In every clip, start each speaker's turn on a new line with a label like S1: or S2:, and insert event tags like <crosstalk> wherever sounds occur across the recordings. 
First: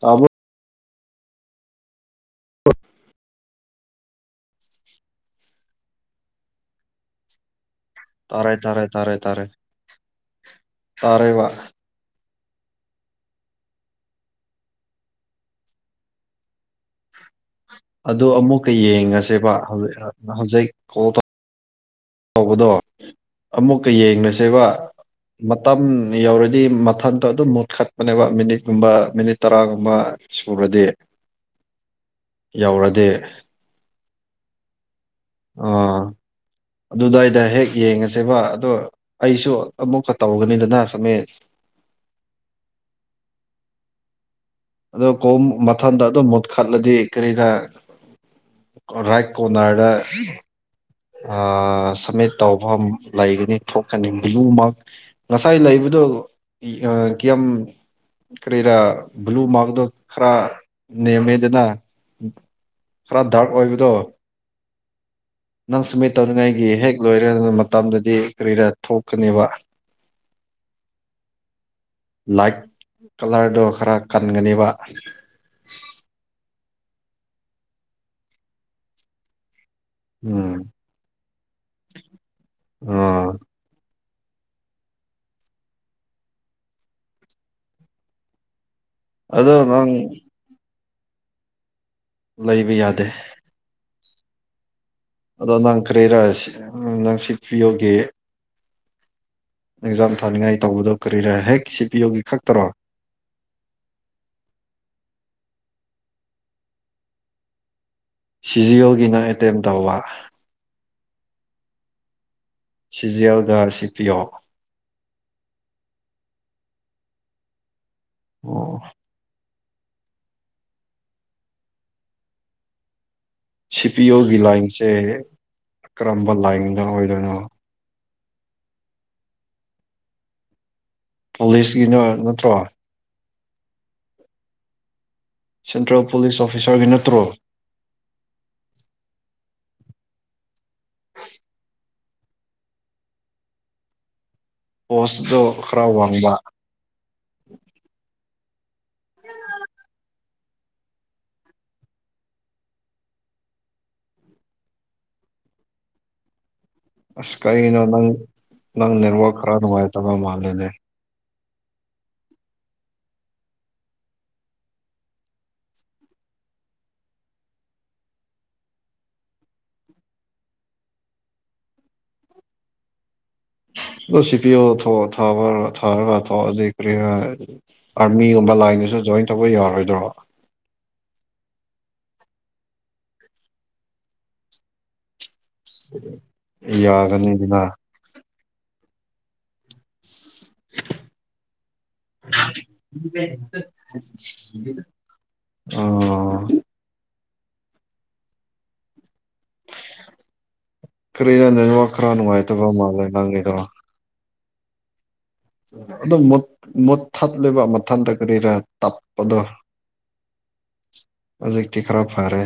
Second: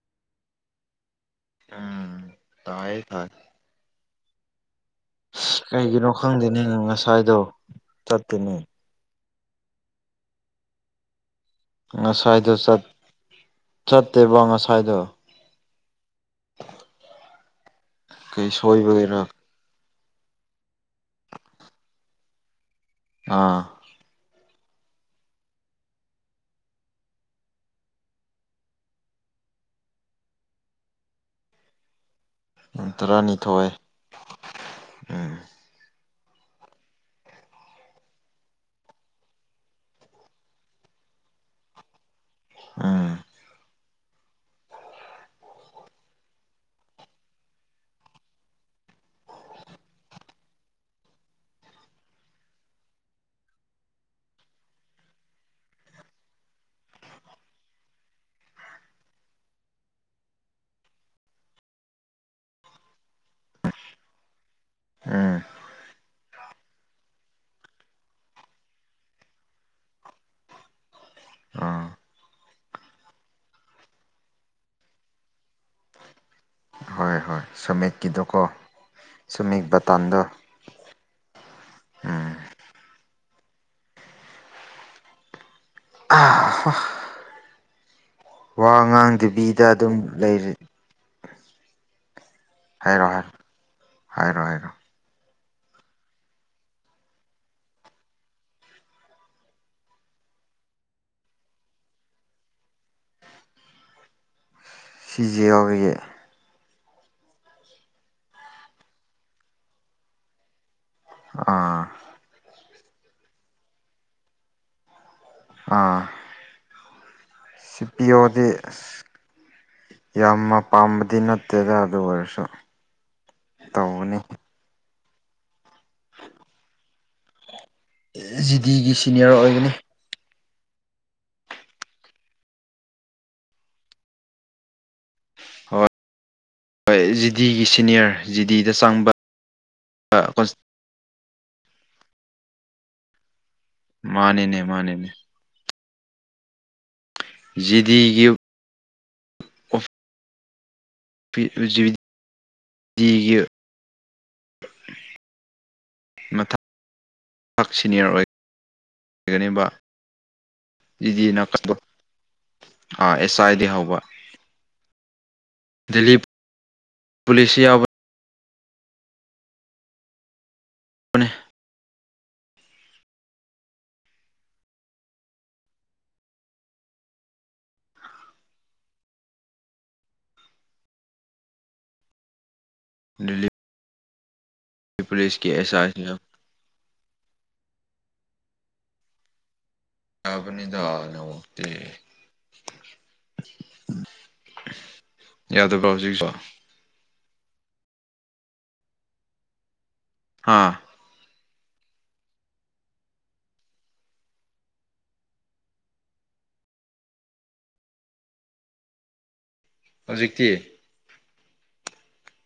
S1: ꯇꯥꯕꯨꯣ
S2: ꯎꯝ ꯇꯥꯏ ꯊꯥꯏ ꯀꯩꯒꯤꯅꯣ ꯈꯪꯗꯦꯅꯦ ꯉꯁꯥꯏꯗꯣ
S1: ꯇꯥꯔꯥꯏ
S2: ꯆꯠꯇꯦꯅꯦ
S1: ꯇꯔꯦ ꯇꯥꯔꯦ ꯇꯥꯔꯦ ꯇꯔꯦ ꯋꯥ
S2: ꯉꯁꯥꯏꯗꯨꯣꯠ ꯆꯠꯇꯦꯕꯣ ꯉꯁꯥꯏꯗꯣ
S1: ꯑꯗꯨ
S2: ꯀꯩ
S1: ꯑꯃꯨꯛꯀ
S2: ꯁꯣꯏꯕꯒꯤꯔ
S1: ꯌꯦꯡꯉꯁꯦꯕ ꯍꯧꯖꯤꯛ ꯀꯣ ꯇ ꯇꯧꯕꯗꯣ
S2: ꯑꯥ
S1: ꯑꯃꯨꯛꯀ ꯌꯦꯡꯁꯦꯕ ꯃꯇꯝ ꯌꯧꯔꯗꯤ ꯃꯊꯟꯗꯣ ꯑꯗꯨꯝ ꯃꯨꯠꯈꯠꯄꯅꯦꯕ ꯃꯤꯅꯤꯠꯀꯨꯝꯕ ꯃꯤꯅꯤꯠ ꯇꯔꯥꯒꯨꯝꯕ ꯁꯨꯕꯗꯤ ꯌꯧꯔꯗꯤ
S2: ꯇꯔꯥꯅꯤꯊꯣꯏ ꯎꯝ
S1: ꯎꯝ ꯑꯗꯨꯗꯥꯏꯗ ꯍꯦꯛ ꯌꯦꯡꯉꯁꯦꯕ ꯑꯗꯣ ꯑꯩꯁꯨ ꯑꯃꯨꯛꯀ ꯇꯧꯒꯅꯤꯗꯅ ꯆꯃꯦ
S2: ꯑꯝ
S1: ꯑꯗꯣ ꯀꯣꯝ ꯃꯊꯟꯗ ꯑꯗꯨꯝ ꯃꯨꯠꯈꯠꯂꯗꯤ ꯀꯔꯤꯅ ꯥꯏ ꯀꯣꯟꯅꯥꯔꯗ ꯁꯝꯃꯤꯠ ꯇꯧꯕꯐꯝ ꯂꯩꯒꯅꯤ ꯊꯣꯛꯀꯅꯤ ꯃꯃꯛ ꯉꯁꯥꯏ ꯂꯩꯕ ꯀꯌꯥꯝ ꯀꯔꯤꯔꯥ ꯕ꯭ꯂꯨ ꯃꯥꯔꯛꯇꯣ ꯈꯔ ꯅꯦꯝꯃꯦꯗꯅ ꯈꯔ ꯗꯥꯔꯛ ꯑꯣꯏꯕꯗꯣ
S2: ꯎꯝ
S1: ꯅꯪ ꯁꯨꯃꯤꯠ ꯇꯧꯅꯤꯡꯉꯥꯏꯒꯤ ꯍꯦꯛ ꯂꯣꯏꯔꯦ ꯑꯗꯨꯅ ꯃꯇꯝꯗꯗꯤ ꯀꯔꯤꯔꯥ ꯊꯣꯛꯀꯅꯦꯕ
S2: ꯑꯥ
S1: ꯂꯥꯏꯠ ꯀꯂꯔꯗꯣ ꯈꯔ ꯀꯟꯒꯅꯦꯕ
S2: ꯍꯣꯏ ꯍꯣꯏ ꯁꯃꯤꯛꯀꯤꯗꯣꯀꯣ ꯁꯃꯤ ꯇꯗ
S1: ꯎꯝ
S2: ꯎꯝ
S1: ꯑ
S2: ꯑ
S1: ꯑꯗꯣ
S2: ꯋꯥꯉꯥꯡꯗꯨꯕꯤꯗ
S1: ꯅꯪ
S2: ꯑꯗꯨꯝ ꯂꯩꯔꯤ
S1: ꯂꯩꯕ
S2: ꯍꯥꯏꯔꯣ
S1: ꯌꯥꯗꯦ
S2: ꯍꯥꯏꯔꯣ ꯍꯥꯏꯔꯣ ꯍꯥꯏꯔꯣ
S1: ꯑꯗꯣ ꯅꯪ ꯀ꯭ꯔꯦꯔ ꯎ ꯅꯪ ꯁꯤꯠꯄꯤꯌꯣꯒꯦ ꯑꯦꯛꯖꯥꯝ ꯊꯥꯅꯤꯡꯉꯥꯏ ꯇꯧꯕꯗꯣ ꯀꯔꯤꯔ ꯍꯦꯛ ꯁꯤꯠ ꯄꯤꯌꯣꯒꯤ ꯈꯛꯇꯔꯣ
S2: ꯁꯤꯖꯤ ꯑꯣꯏꯒꯤ
S1: ꯁꯤꯖꯤꯌꯜꯒꯤꯅ ꯑꯦꯇꯦꯝ ꯇꯧꯕ
S2: ꯑꯥ
S1: ꯁꯤꯖꯦꯜ ꯗ ꯁꯤ ꯄꯤ ꯑꯣ
S2: ꯑꯥ ꯁꯤ ꯄꯤ ꯑꯣꯗꯤ
S1: ꯑꯣ
S2: ꯌꯥꯝꯅ ꯄꯥꯝꯕꯗꯤ ꯅꯠꯇꯦꯗ ꯑꯗꯨ ꯑꯣꯏꯔꯁꯨ
S1: ꯁꯤ ꯄꯤ
S2: ꯇꯧꯕꯅꯤ
S1: ꯑꯣꯒꯤ ꯂꯥꯏꯟꯁꯦ ꯀꯔꯝꯕ ꯂꯥꯏꯟꯅ ꯑꯣꯏꯗꯣꯏꯅꯣ
S2: ꯖꯤꯗꯤꯒꯤ ꯁꯤꯅꯤꯌꯔ ꯑꯣꯏꯒꯅꯤ
S1: ꯄꯨꯂꯤꯁꯀꯤꯅ ꯅꯠꯇ꯭ꯔꯣ
S2: ꯍꯣꯏ
S1: ꯁꯦꯟꯇ꯭ꯔꯦꯜ ꯄꯨꯂꯤꯁ ꯑꯣꯐꯤꯁꯥꯔꯒꯤ
S2: ꯍꯣꯏ
S1: ꯅꯠꯇ꯭ꯔꯣ
S2: ꯖꯤꯗꯤꯒꯤ ꯁꯤꯅꯤꯌꯔ ꯖꯤꯗꯤꯗ ꯆꯪꯕ ꯑ ꯀ ꯃꯥꯅꯤꯅꯦ ꯃꯥꯅꯤꯅꯦ
S1: ꯔꯥꯎ ꯍꯥꯡꯕ
S2: ꯦꯗꯤꯒꯤ ꯒ ꯅꯠꯇ
S1: ꯑꯁ ꯀꯔꯤꯩꯅꯣ ꯅꯪ ꯅꯪ ꯅꯔꯋꯥ ꯈꯔꯅꯅꯨꯡ ꯑꯣꯏ ꯇꯕ ꯃꯥꯜꯅꯦ
S2: ꯏꯗꯤꯅ ꯑꯥ ꯑꯦꯁ ꯑꯥꯏꯗꯤ ꯍꯧꯕ ꯗ ꯄꯂꯤꯁꯤꯌꯥ ꯍ
S1: ꯁꯤ ꯄꯤ ꯑꯣ ꯊꯕ ꯊꯥꯔꯒꯑꯣ ꯑꯗꯨꯩ ꯀꯔꯤ ꯑꯥꯔꯃꯤꯒꯨꯝꯕ ꯂꯥꯏꯟꯗꯁꯨ ꯖꯣꯏꯟ ꯇꯧꯕ ꯌꯥꯔꯣꯏꯗ꯭ꯔꯣ
S2: <inaudible> ꯗꯦꯂꯤꯚ ꯄꯨꯂꯤꯁ
S1: ꯌꯥꯒꯅꯤꯗꯤ ꯂ
S2: ꯌꯥꯕꯅꯤꯗꯥꯅꯣꯇ
S1: ꯀ
S2: ꯌꯥꯗꯣ ꯄꯥꯎꯁꯤ ꯍꯥꯥ
S1: ꯐ ꯋꯥꯈ꯭ꯔꯅꯨꯡꯉꯥꯏꯇꯕ ꯃꯥ ꯂꯩꯦ ꯅꯪꯗ ꯑꯣ ꯃꯣꯊꯠꯂꯤꯕ ꯃꯊꯟꯇ ꯀꯔꯤꯔ ꯇꯞꯄꯗꯣ
S2: ꯍꯧꯖꯤꯛꯇꯤ
S1: ꯍꯧꯖꯤꯛꯇꯤ ꯈꯔꯞ ꯐꯔꯦ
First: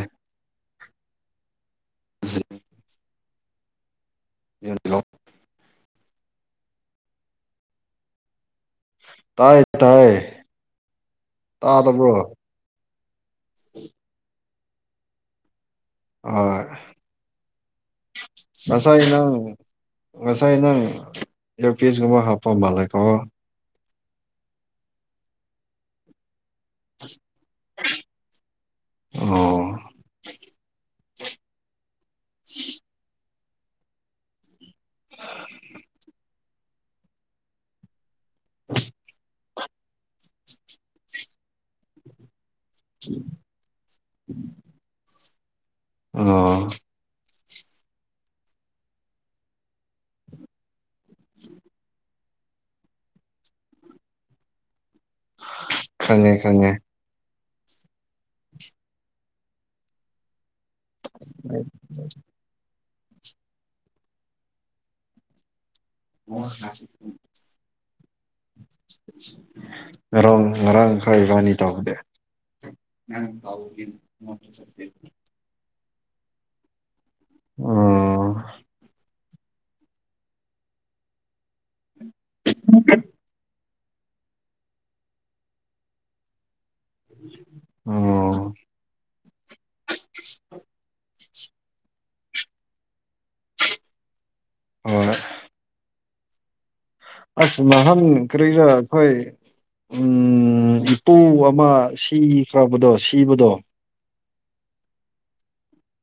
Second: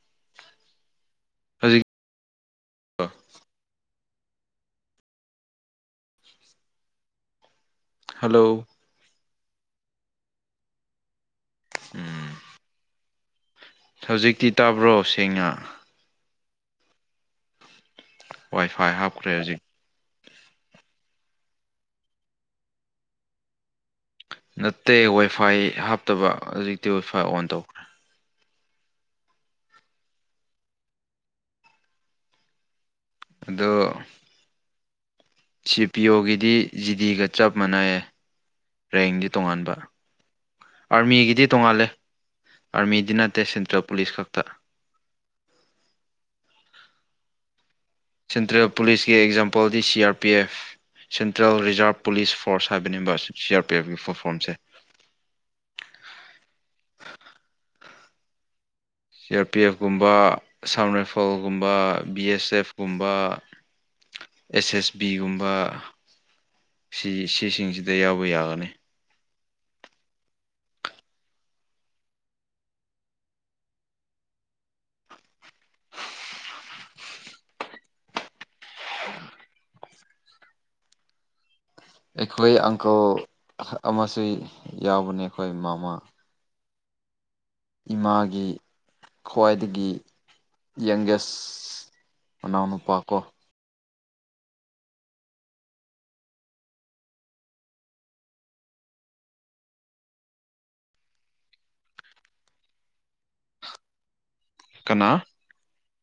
S2: ꯍꯧꯖꯤꯛ
S1: ꯌꯦꯂꯣ
S2: ꯍꯜꯂꯣ
S1: ꯇꯥꯏ ꯇꯥꯏ ꯇꯥ ꯇ ꯄꯨ꯭ꯔꯣ
S2: ꯎꯝ ꯍꯧꯖꯤꯛꯇꯤ ꯇꯥꯕ꯭ꯔꯣ ꯁꯦꯡꯅ
S1: ꯍ
S2: ꯋꯥꯏ
S1: ꯅꯁ
S2: ꯐꯥꯏ
S1: ꯏꯅ
S2: ꯍꯥꯞꯈ꯭ꯔꯦ ꯍꯧꯖꯤꯛ
S1: ꯑꯣꯁꯩꯅ ꯏꯔ ꯄꯤꯁꯒꯨꯝꯕ ꯍꯥꯞꯄ ꯂꯀꯣ
S2: ꯅꯠꯇꯦ ꯋꯥꯏꯐꯥꯏ ꯍꯥꯞꯇꯕ ꯍꯧꯖꯤꯛꯇꯤ ꯋꯥꯏꯐꯥꯏ ꯑꯣꯟ ꯇꯧꯈ꯭ꯔꯦ
S1: ꯑꯣ ꯍ
S2: ꯑꯗꯣ ꯁꯤ ꯄꯤ ꯑꯣꯒꯤꯗꯤ ꯖꯤꯗꯤꯒ ꯆꯞ ꯃꯥꯟꯅꯩꯌꯦ ꯔꯦꯡꯗꯤ ꯇꯣꯉꯥꯟꯕ ꯑꯥꯔꯃꯤꯒꯤꯗꯤ ꯇꯣꯡꯉꯥꯜꯂꯦ ꯑꯔꯃꯤꯗꯤꯅꯥꯇ ꯁꯦꯟꯇ꯭ꯔꯦꯜ ꯄꯨꯂꯤꯁ ꯀꯥꯛꯇꯥ
S1: ꯑꯣ
S2: ꯁꯦꯟꯇ꯭ꯔꯦꯜ ꯄꯨꯂꯤꯁꯀꯤ ꯑꯦꯛꯖꯥꯝꯄꯜꯗꯤ C R P F central reserve police force ꯍꯥꯏꯕꯅꯦꯕ ꯁꯤ ꯑꯥꯔ ꯄꯤ ꯑꯦꯐꯀꯤ ꯐꯣꯔꯝꯁꯦ
S1: ꯈꯪꯉꯦ ꯈꯪꯉꯦ
S2: ꯁꯤ ꯑꯥꯔ ꯄꯤ ꯑꯦꯐ ꯀꯨꯝꯕ ꯁꯝ ꯔꯥꯏꯐꯜꯒꯨꯝꯕ ꯕꯤ ꯑꯦꯁ ꯑꯦꯐ ꯨꯝꯕ ꯑꯦꯁ ꯑꯦꯁ ꯕꯤꯒꯨꯝꯕ
S1: ꯑꯣꯁꯤ
S2: ꯁꯤꯗ ꯌꯥꯎꯕ ꯌꯥꯒꯅꯤ
S1: ꯉꯔꯥꯡ ꯉꯔꯥꯡ ꯀꯥꯏꯕꯥꯅꯤ ꯇꯧꯅꯦ ꯅꯪ ꯇꯥꯎꯒ ꯆ ꯑꯣ
S2: ꯑꯩꯈꯣꯏ ꯑꯪꯀꯜ ꯑꯃꯁꯨ ꯌꯥꯎꯕꯅꯦ ꯑꯩꯈꯣꯏ ꯃꯃꯥ
S1: ꯎꯝ
S2: ꯏꯃꯥꯒꯤ ꯈ꯭ꯋꯥꯏꯗꯒꯤ ꯌꯪꯒꯦꯁ ꯃꯅꯥꯎ ꯅꯨꯄꯥ ꯀꯣ
S1: ꯑꯣ ꯑꯁ ꯃꯍꯟ ꯀꯔꯤꯔ ꯑꯩꯈꯣꯏ ꯎꯝ ꯏꯄꯨ ꯑꯃ ꯁꯤꯈ꯭ꯔꯕꯗꯣ ꯁꯤꯕꯗꯣ
S2: ꯀꯅꯥ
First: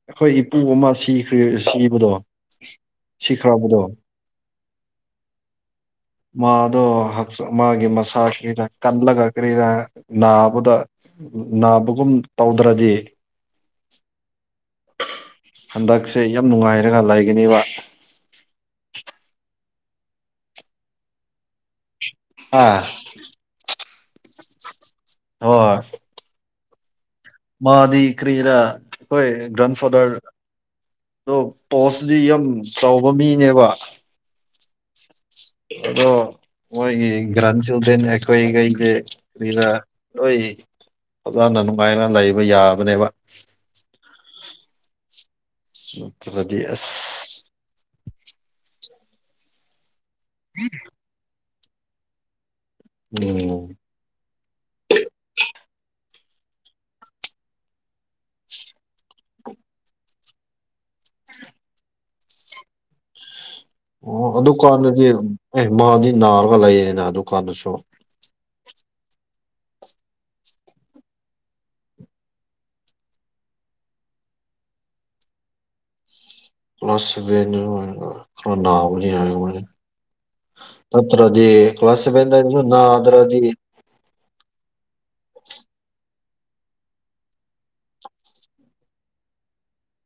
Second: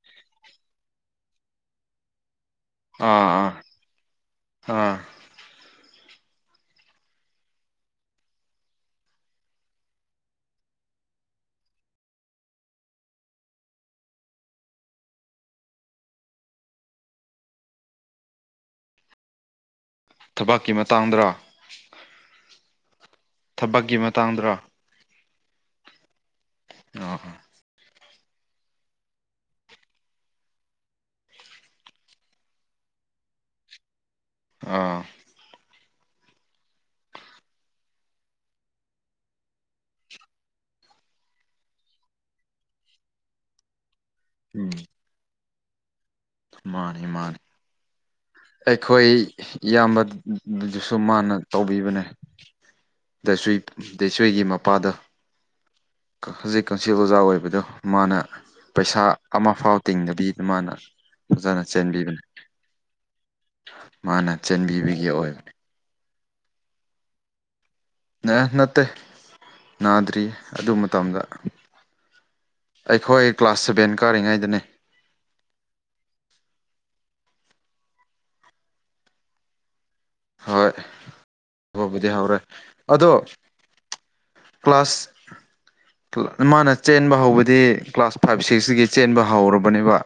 S1: ꯑꯩꯈꯣꯏ ꯏꯄꯨ ꯑꯃ ꯁꯤꯈꯦ ꯁꯤꯕꯗꯣ ꯁꯤꯈ꯭ꯔꯕꯗꯣ
S2: ꯍꯥꯥ
S1: ꯃꯥꯗꯣꯆ ꯃꯥꯒꯤ ꯃꯁꯥꯁꯤꯗ ꯀꯜꯂꯒ ꯀꯔꯤꯗ ꯅꯥꯕꯗ ꯅꯥꯕꯒꯨꯝ ꯇꯧꯗ꯭ꯔꯗꯤ ꯍꯟꯗꯛꯁꯦ ꯌꯥꯝ ꯅꯨꯡꯉꯥꯏꯔꯒ ꯂꯩꯒꯅꯦꯕ
S2: ꯊꯕꯛꯀꯤ ꯃꯇꯥꯡꯗꯔ
S1: ꯑꯥ
S2: ꯊꯕꯛꯀꯤ ꯃꯇꯥꯡꯗꯔ
S1: ꯑ
S2: ꯑ ꯍꯣ
S1: ꯃꯥꯗꯤ ꯀ꯭ꯔꯤꯔꯥ ꯍꯣꯏ ꯔꯥꯟ ꯐꯥꯗꯔ ꯑꯣ ꯄꯣꯁꯗꯤ ꯌꯥꯝ ꯆꯥꯎꯕ ꯃꯤꯅꯦꯕ
S2: ꯑꯥ
S1: ꯑꯣ ꯃꯣꯏꯒꯤ ꯒ꯭ꯔꯥꯟ ꯆꯤꯜꯗ꯭ꯔꯦꯟ ꯑꯩꯈꯣꯏꯈꯩꯒꯤ ꯀꯗ ꯑꯩꯣꯏ ꯐꯖꯅ ꯅꯨꯡꯉꯥꯏꯅ ꯂꯩꯕ ꯌꯥꯕꯅꯦꯕ
S2: ꯎꯝ
S1: ꯎ
S2: ꯃꯥꯅꯤ ꯃꯥꯅꯤ ꯑꯩꯈꯣꯏ ꯏꯌꯥꯝꯕ ꯑꯗꯨꯁꯨ ꯃꯥꯅ ꯇꯧꯕꯤꯕꯅꯦ ꯗꯁꯣꯏ
S1: ꯎꯝ
S2: ꯗꯁꯣꯏꯒꯤ ꯃ ꯃꯄꯥꯗꯣ ꯍꯧꯖꯤꯛ ꯀꯛꯁꯤ ꯑꯣꯖꯥ ꯑꯣꯏꯕꯗꯣ ꯃꯥꯅ ꯄꯩꯁꯥ ꯑꯃꯐꯥꯎ ꯇꯤꯡꯗꯕꯤꯗ ꯃꯥꯅ ꯐꯖꯅ ꯆꯦꯟꯕꯤꯕꯅꯤ
S1: ꯑꯣ
S2: ꯃꯥꯅ
S1: ꯑꯗꯨꯀꯥꯟꯗꯗꯤ
S2: ꯆꯦꯟꯕꯤꯕꯒꯤ ꯑꯣꯏꯕꯅꯤ
S1: ꯑꯦ ꯃꯥꯗꯤ ꯅꯥꯔꯒ ꯂꯩꯌꯦꯅꯦ ꯑꯗꯨꯀꯥꯟꯗꯁꯨ
S2: ꯑꯦ ꯅꯠꯇꯦ ꯅꯥꯗ꯭ꯔꯤꯌꯦ ꯑꯗꯨ ꯃꯇꯝꯗ ꯑꯩꯈꯣꯏ ꯀ꯭ꯂꯥꯁ ꯁꯚꯦꯟ ꯀꯥꯔꯤꯉꯩꯗꯅꯦ
S1: ꯄꯁꯅ ꯅꯅꯥꯅꯤ
S2: ꯍꯣꯏ
S1: ꯍꯥꯏꯅ ꯇ꯭ꯔꯗꯤ ꯀ꯭ꯂꯥꯁ
S2: ꯍꯧꯕꯕꯨꯗꯤ ꯍꯧꯔꯦ
S1: ꯁꯚꯦꯟꯗꯁꯨ ꯅ ꯑꯗ꯭ꯔꯗꯤ
S2: ꯀ꯭ꯂ꯭ꯂꯥꯁ ꯃꯥꯅ ꯆꯦꯟꯕ ꯍꯧꯕꯗꯤ ꯀ꯭ꯂꯥꯁ ꯐꯥꯏꯚ ꯁꯤꯛꯁꯇꯒꯤ ꯆꯦꯟꯕ ꯍꯧꯔꯕꯅꯦꯕ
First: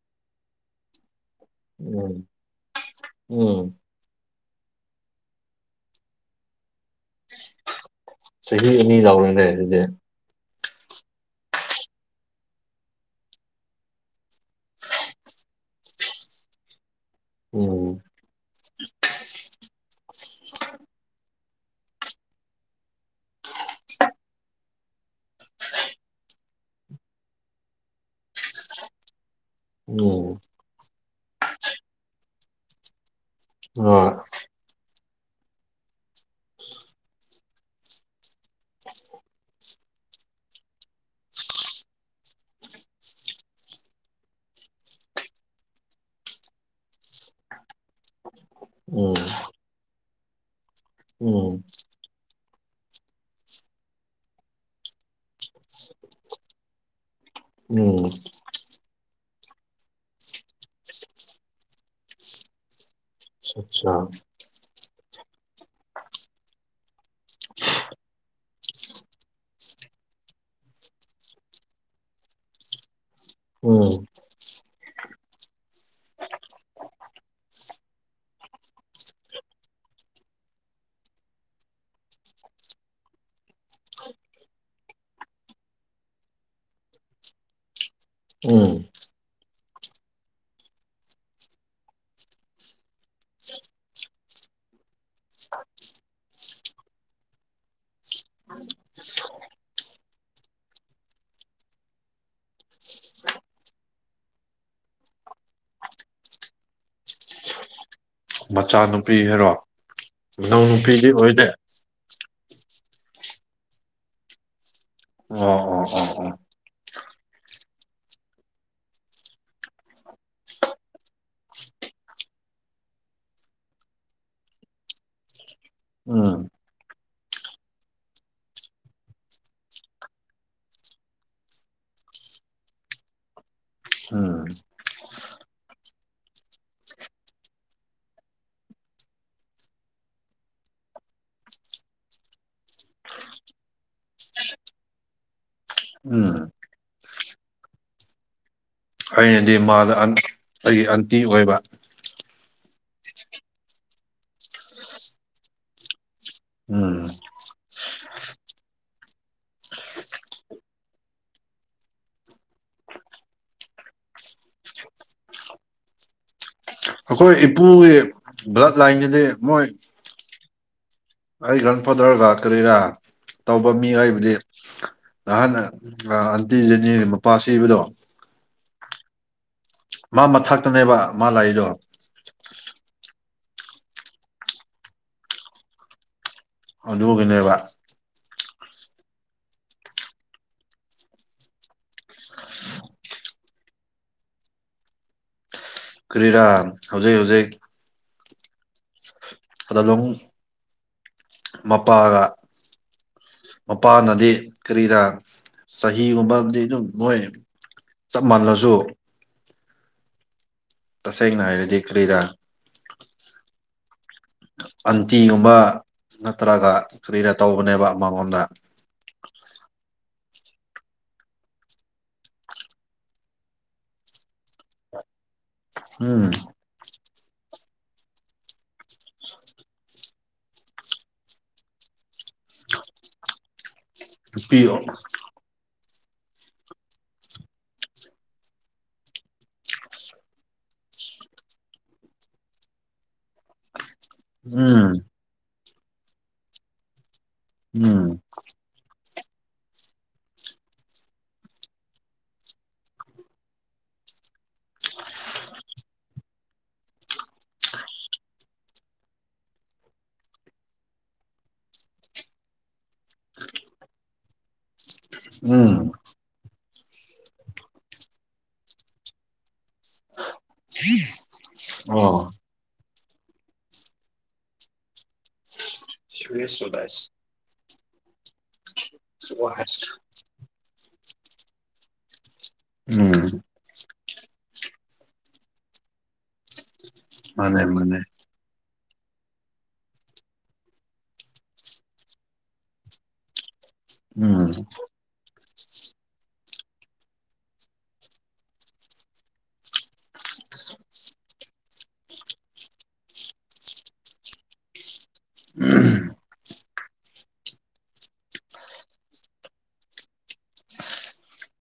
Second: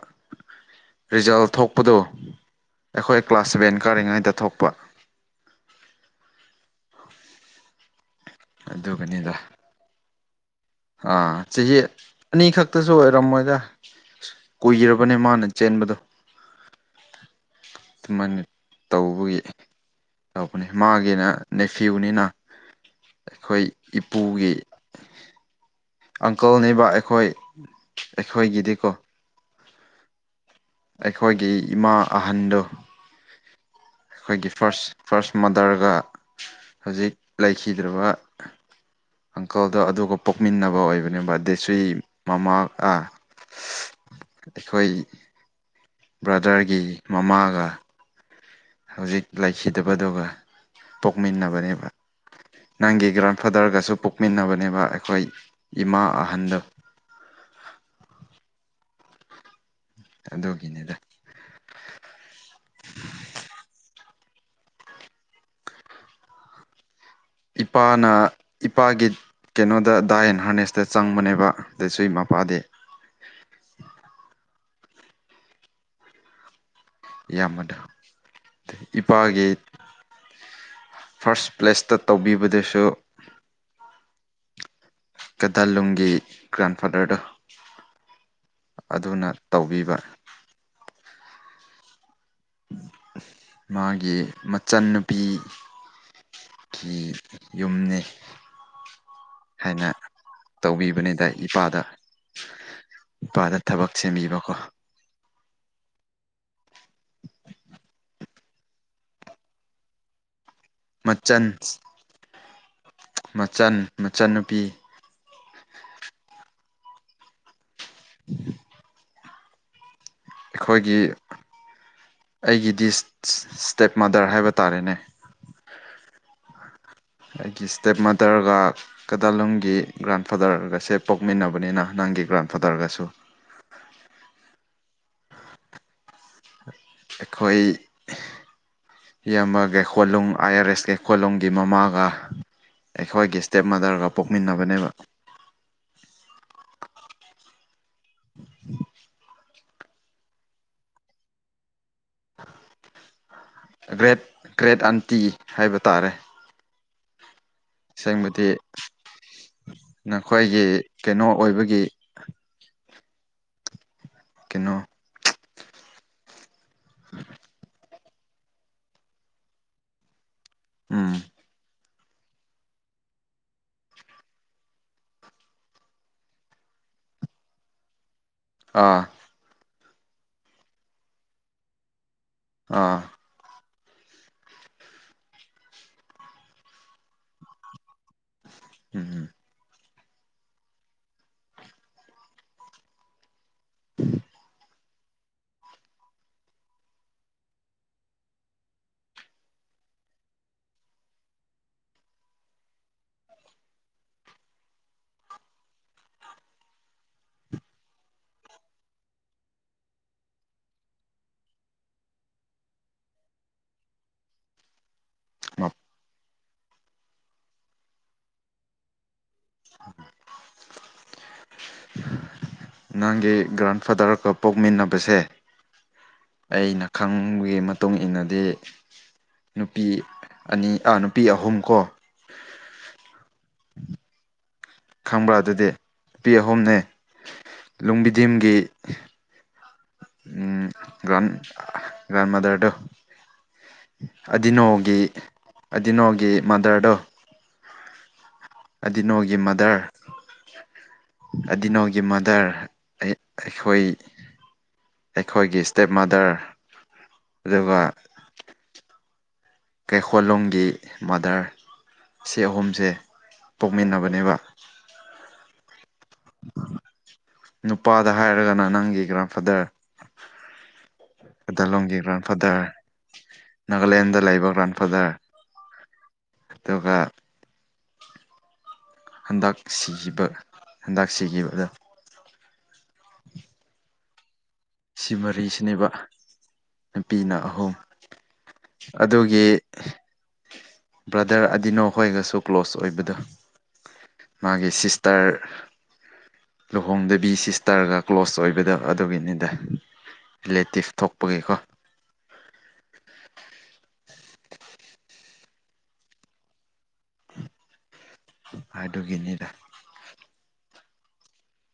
S2: ꯔꯤꯖꯜ ꯊꯣꯛꯄꯗꯨ
S1: ꯎꯝ
S2: ꯑꯩꯈꯣꯏ ꯀ꯭ꯂꯥꯁ
S1: ꯎꯝ
S2: ꯁꯚꯦꯟ ꯀꯥꯔꯤꯉꯩꯗ ꯊꯣꯛꯄ ꯄ
S1: ꯆꯍꯤ ꯑꯅꯤ
S2: ꯑꯗꯨꯒꯅꯤꯗ
S1: ꯌꯥꯎꯔꯅꯦ ꯑꯗꯨꯗꯤ
S2: ꯑꯥ ꯆꯍꯤ ꯑꯅꯤ ꯈꯛꯇꯁꯨ ꯑꯣꯏꯔꯝꯃꯣꯏꯗ ꯀꯨꯏꯔꯕꯅꯦ ꯃꯥꯅ ꯆꯦꯟꯕꯗꯣ
S1: ꯎꯝ
S2: ꯑꯗꯨꯃꯥꯏꯅ ꯇꯧꯕꯒꯤ ꯇꯧꯕꯅꯤ ꯃꯥꯒꯤꯅ ꯅꯦꯐꯤꯌꯨꯅꯤꯅ ꯑꯩꯈꯣꯏ ꯏꯄꯨꯒꯤ ꯑꯪꯀꯜꯅꯦꯕ ꯑꯩꯈꯣꯏ ꯑꯩꯈꯣꯏꯒꯤꯗꯤꯀꯣ
S1: ꯑꯣꯝ
S2: ꯑꯩꯈꯣꯏꯒꯤ ꯏꯃꯥ ꯑꯍꯟꯗꯨ
S1: ꯍꯣꯏ
S2: ꯑꯩꯈꯣꯏꯒꯤ ꯐꯥꯔꯁ ꯐꯥꯔꯁ ꯃꯥꯗꯔꯒ ꯍꯧꯖꯤꯛ ꯂꯩꯈꯤꯗ꯭ꯔꯕ ꯑꯪꯀꯜꯗꯣ ꯑꯗꯨꯒ ꯄꯣꯛꯃꯤꯟꯅꯕ ꯑꯣꯏꯕꯅꯦꯕ ꯗꯦꯁ ꯃꯃꯥ ꯑꯩꯈꯣꯏ ꯕ꯭ꯔꯗꯔꯒꯤ ꯃꯃꯥꯒ
S1: ꯎꯝ
S2: ꯍꯧꯖꯤꯛ ꯂꯩꯈꯤꯗꯕꯗꯨꯒ
S1: ꯎꯝ
S2: ꯄꯣꯛꯃꯤꯟꯅꯕꯅꯦꯕ ꯅꯪꯒꯤ ꯒ꯭ꯔꯥꯟꯐꯥꯗꯔꯒꯁꯨ ꯄꯣꯛꯃꯤꯟꯅꯕꯅꯦꯕ ꯑꯩꯈꯣꯏ ꯏꯃꯥ ꯑꯍꯟꯗ
S1: ꯎꯝ
S2: ꯑꯗꯨꯒꯤꯅꯤꯗ
S1: ꯑꯆꯥ
S2: ꯏꯄꯥꯅ ꯏꯄꯥꯒꯤ ꯀꯩꯅꯣꯗ ꯗꯥꯏ ꯑꯦꯟ ꯍꯥꯔꯅꯦꯁꯇ ꯆꯪꯕꯅꯦꯕ ꯑꯗꯨꯗꯁꯨ ꯏ ꯃꯄꯥꯗꯤ
S1: ꯎꯝ
S2: ꯏꯌꯥꯝꯕꯅ ꯏꯄꯥꯒꯤ ꯐꯥꯔꯁ ꯄ꯭ꯂꯦꯁꯇ ꯇꯧꯕꯤꯕꯗꯨꯁꯨ ꯀꯗꯥꯂꯨꯝꯒꯤ ꯒ꯭ꯔꯥꯟꯐꯥꯗꯔꯗ
S1: ꯎꯝ
S2: ꯑꯗꯨꯅ ꯇꯧꯕꯤꯕ꯭ꯔꯥ ꯃꯥꯒꯤ ꯃꯆꯟꯅꯨꯄꯤ ꯌꯨꯝꯅꯤ ꯍꯥꯏꯅ ꯇꯧꯕꯤꯕꯅꯤꯗ ꯏꯄꯥꯗ ꯄꯥꯗ ꯊꯕꯛꯁ ꯃꯤꯕꯀꯣ
S1: ꯃꯆꯥꯅꯨꯄꯤ ꯍꯥꯏꯔꯣ ꯅꯧ ꯅꯨꯄꯤꯗꯤ
S2: ꯃꯆꯟ
S1: ꯑꯣꯏꯗꯦ
S2: ꯃꯆꯟ ꯃꯆꯟꯅꯨꯄꯤ
S1: ꯑꯣ ꯑꯣ ꯑꯣ ꯑꯣ
S2: <inaudible> ꯑꯩꯈꯣꯏꯒꯤ ꯑꯩꯒꯤꯗꯤ ꯏꯁꯇꯦꯞ ꯃꯥꯗꯔ ꯍꯥꯏꯕ ꯇꯥꯔꯦꯅꯦ
S1: ꯎꯝ
S2: ꯑꯩꯒꯤ ꯏꯁꯇꯦꯞ ꯃꯥꯗꯔꯒ ꯀꯗꯥꯂꯨꯝꯒꯤ ꯒ꯭ꯔꯥꯟꯐꯥꯗꯔꯒꯁꯦ ꯄꯣꯛꯃꯤꯟꯅꯕꯅꯤꯅ ꯍ ꯅꯪꯒꯤ ꯒ꯭ꯔꯥꯟ ꯐꯥꯗꯔꯒꯁꯨ
S1: ꯑ
S2: ꯑꯩꯈꯣꯏ ꯌꯥꯃꯒꯩꯀꯣꯂꯣꯡ ꯑꯥꯏ ꯑꯥꯔ ꯑꯦꯁ ꯀꯩꯀꯣꯂꯣꯡꯒꯤ ꯃꯃꯥꯒ ꯑꯩꯈꯣꯏꯒꯤ ꯏꯁꯇꯦꯞ ꯃꯥꯗꯔꯒ ꯄꯣꯛꯃꯤꯟꯅꯕꯅꯦꯕ
S1: ꯎꯝ
S2: <inaudible>
S1: ꯑꯩꯅꯗꯤ ꯃꯥꯗ ꯑꯩꯒꯤ ꯑꯟꯇꯤ ꯑꯣꯏꯕ
S2: ꯒ꯭ꯔꯦꯠ ꯒ꯭ꯔꯦꯠ ꯑꯟꯇꯤ ꯍꯥꯏꯕ ꯇꯥꯔꯦ
S1: ꯎꯝ
S2: ꯁꯦꯡꯕꯗꯤ ꯅꯈꯣꯏꯒꯤ ꯀꯩꯅꯣ ꯑꯣꯏꯕꯒꯤ ꯀꯩꯅꯣ
S1: ꯑꯩꯈꯣꯏ ꯏꯄꯨꯒꯤ ꯕ꯭ꯂꯠ ꯂꯥꯏꯟꯒꯤꯗꯤ ꯃꯣꯏ
S2: ꯎꯨꯝ
S1: ꯑꯩ ꯒ꯭ꯔꯥꯟꯐꯥꯗꯔꯒ ꯀꯔꯤꯔꯥ ꯇꯧꯕ ꯃꯤ ꯍꯥꯏꯕꯨꯗꯤ ꯅꯍꯥꯟ ꯑꯟꯇꯤꯖꯅꯤ ꯃꯄꯥ ꯁꯤꯕꯗꯣ
S2: ꯑꯥ
S1: ꯃꯥ ꯃꯊꯛꯇꯅꯦꯕ ꯃꯥ ꯂꯥꯛꯏꯗꯣ
S2: ꯑꯥ
S1: ꯑꯗꯨꯒꯤꯅꯦꯕ
S2: ꯎꯨꯝ ꯎꯨꯝ
S1: ꯀꯔꯤꯔꯥ ꯍꯧꯖꯤꯛ ꯍꯧꯖꯤꯛ ꯑꯗꯨꯂꯨꯡ ꯃꯄꯥꯒ ꯃꯄꯥꯟꯅꯗꯤ ꯀꯔꯤꯔ ꯆꯍꯤꯒꯨꯝꯕꯗꯤ ꯑꯗꯨꯝ ꯅꯣꯏ ꯆꯞ ꯃꯥꯟꯂꯁꯨ ꯇꯁꯦꯡꯅ ꯍꯥꯏꯔꯗꯤ ꯀꯔꯤꯔꯥ ꯑꯟꯇꯤꯒꯨꯝꯕ ꯅꯠꯇ꯭ꯔꯒ ꯀꯔꯤꯗ ꯇꯧꯕꯅꯦꯕ ꯃꯉꯣꯟꯗ
S2: <inaudible> ꯅꯪꯒꯤ ꯒ꯭ꯔꯥꯟꯐꯥꯗꯔꯒ ꯄꯣꯛꯃꯤꯟꯅꯕꯁꯦ
S1: ꯎꯨꯝ
S2: ꯑꯩꯅ ꯈꯪꯕꯒꯤ ꯃꯇꯨꯡ ꯏꯟꯅꯗꯤ ꯅꯨꯄꯤ ꯑꯅꯤ ꯑꯥ ꯅꯨꯄꯤ ꯑꯍꯨꯝ ꯀꯣ
S1: ꯅꯨꯄꯤ
S2: ꯈꯪꯕ꯭ꯔꯥ ꯑꯗꯨꯗꯤ ꯅꯨꯄꯤ ꯑꯍꯨꯝꯅꯦ ꯂꯨꯡꯕꯤꯗꯤꯝꯒꯤ ꯎꯝ ꯒ꯭ꯔꯥꯟ ꯒ꯭ꯔꯥꯟ ꯃꯥꯗꯔꯗꯣ
S1: ꯎꯝ
S2: ꯑꯗꯤꯅꯣꯒꯤ ꯑꯗꯤꯅꯣꯒꯤ ꯃꯥꯗꯔꯗꯣ
S1: ꯎꯨꯝ
S2: ꯗꯤꯅꯣꯒꯤ ꯃꯥꯗꯔ ꯑꯗꯤꯅꯣꯒꯤ ꯃꯥꯗꯔ ꯑꯩꯈꯣꯏ ꯑꯩꯈꯣꯏꯒꯤ ꯏꯁꯇꯦꯞ ꯃꯥꯗꯔ ꯑꯗꯨꯒ ꯀꯩꯈꯣꯜꯂꯣꯝꯒꯤ ꯃꯥꯗꯔ ꯁꯤ ꯑꯍꯨꯝꯁꯦ ꯄꯣꯛꯃꯤꯟꯅꯕꯅꯦꯕ
S1: ꯎꯨꯝ
S2: ꯅꯨꯄꯥꯗ ꯍꯥꯏꯔꯒꯅ ꯅꯪꯒꯤ ꯒ꯭ꯔꯥꯟ ꯐꯥꯗꯔ ꯀꯗꯂꯣꯡꯒꯤ ꯒ꯭ꯔꯥꯟ
S1: ꯑꯣ
S2: ꯐꯥꯗꯔ ꯅꯥꯒꯥꯂꯦꯟꯗ ꯂꯩꯕ ꯒ꯭ꯔꯥꯟꯐꯥꯗꯔ
S1: ꯁꯔꯤꯁ ꯁ
S2: ꯑꯗꯨꯒ
S1: ꯗꯥꯁ
S2: ꯍꯟꯗꯛ ꯁꯤꯈꯤꯕ ꯍꯟꯗꯛ ꯁꯤꯈꯤꯕꯗ
S1: ꯎꯨꯝ
S2: ꯁꯤ ꯃꯔꯤꯁꯤꯅꯦꯕ ꯅꯨꯄꯤꯅ
S1: ꯃꯥꯅꯦ
S2: ꯑꯍꯨꯝ
S1: ꯃꯥꯅꯦ
S2: ꯑꯗꯨꯒꯤ ꯕ꯭ꯔꯗꯔ ꯑꯗꯤꯅꯣ ꯍꯣꯏꯒꯁꯨ ꯀ꯭ꯂꯣꯁ ꯑꯣꯏꯕꯗꯣ
S1: ꯎꯝ
S2: ꯃꯥꯒꯤ ꯁꯤꯁꯇꯔ ꯂꯨꯍꯣꯡꯗꯕꯤ ꯁꯤꯁꯇꯔꯒ ꯀ꯭ꯂꯣꯁ ꯑꯣꯏꯕꯗꯣ ꯑꯗꯨꯒꯤꯅꯤꯗ ꯔꯤꯂꯦꯇꯤꯞ ꯊꯣꯛꯄꯒꯤꯀꯣ
S1: ꯎꯨꯝꯍ
S2: ꯑꯗꯨꯒꯤꯅꯤꯗ